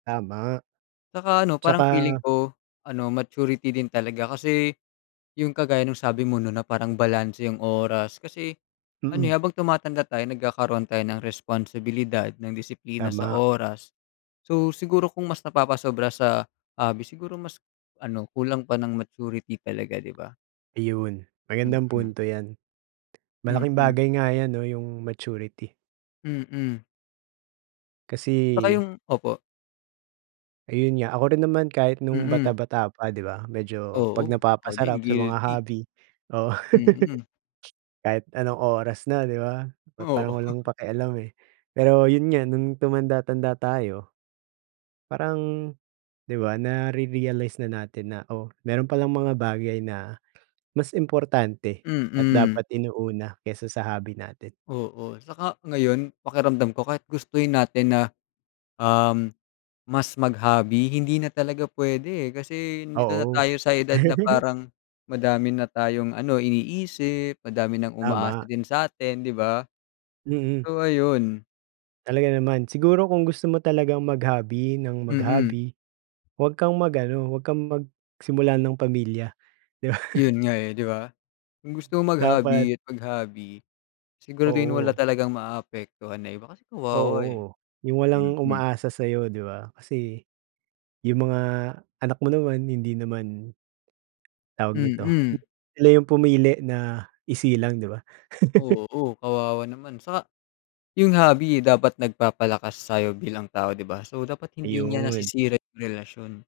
Tama. 'Tsaka, ano, parang feeling 'Tsaka ko, ano, maturity din talaga kasi, 'yong kagaya ng sabi mo, 'no, na parang balanse 'yong oras, kasi, ano, eh, Mm. habang tumatanda tayo, nagkakaroon tayo ng responsibilidad at disiplina sa Tama. oras. So, siguro kung mas napapasobra sa hobby, siguro mas, ano, kulang pa ng maturity talaga, 'di ba? Iyon, magandang Mhm. punto 'yan. Malaking Mhm. bagay nga 'yan, 'no, 'yong maturity. Mhm. 'Tsaka Kasi 'yong, opo. Ayun nga, ako rin naman kahit no'ng Mhm. bata-bata pa, 'di ba, medyo 'pag Oo, ako napapasarap din sa mga guilty. hobby, oh. Mhm. Kahit anong oras na, 'di ba? Pa Oo. parang walang pakialam, eh. Pero 'yon nga, no'ng tumanda-tanda tayo parang, 'di ba, nare-realize na natin na, "Oh, mayro'n palang mga bagay na mas importante at Mhm. dapat inuuna kaysa sa hobby natin." Oo, 'tsaka ngayon, pakiramdam ko, kahit gustuhin natin na, um, mas mag-hobby, hindi na talaga puwede, eh. Kasi nandito na Oo. tayo sa edad na parang madami na tayong, ano, iniisip, madami nang umaasa Tama. din sa atin, 'di ba? Mm. So, ayun. Talaga naman. Siguro kung gusto mo talagang mag-hobby nang Mhm. mag-hobby huwag kang mag-ano, huwag kang magsimula ng pamilya, 'di ba? 'Yon nga, eh, 'di ba? Kung gusto mong Dapat mag-hobby at mag-hobby, siguraduhin mo wala Oo. talagang maapektuhan na iba kasi kawawa, eh, Oo. 'Yong walang mhm. umaasa sa 'yo, 'di ba, kasi, 'yong mga anak mo naman hindi naman tawag nito, Mhm. sila 'yong pumili na isilang, 'di ba? Oo, kawawa naman. 'Tsaka 'yong hobby dapat nagpapalakas sa 'yo bilang tao, 'di ba? So, dapat hindi niya Ayun. nasisira 'yong relasyon.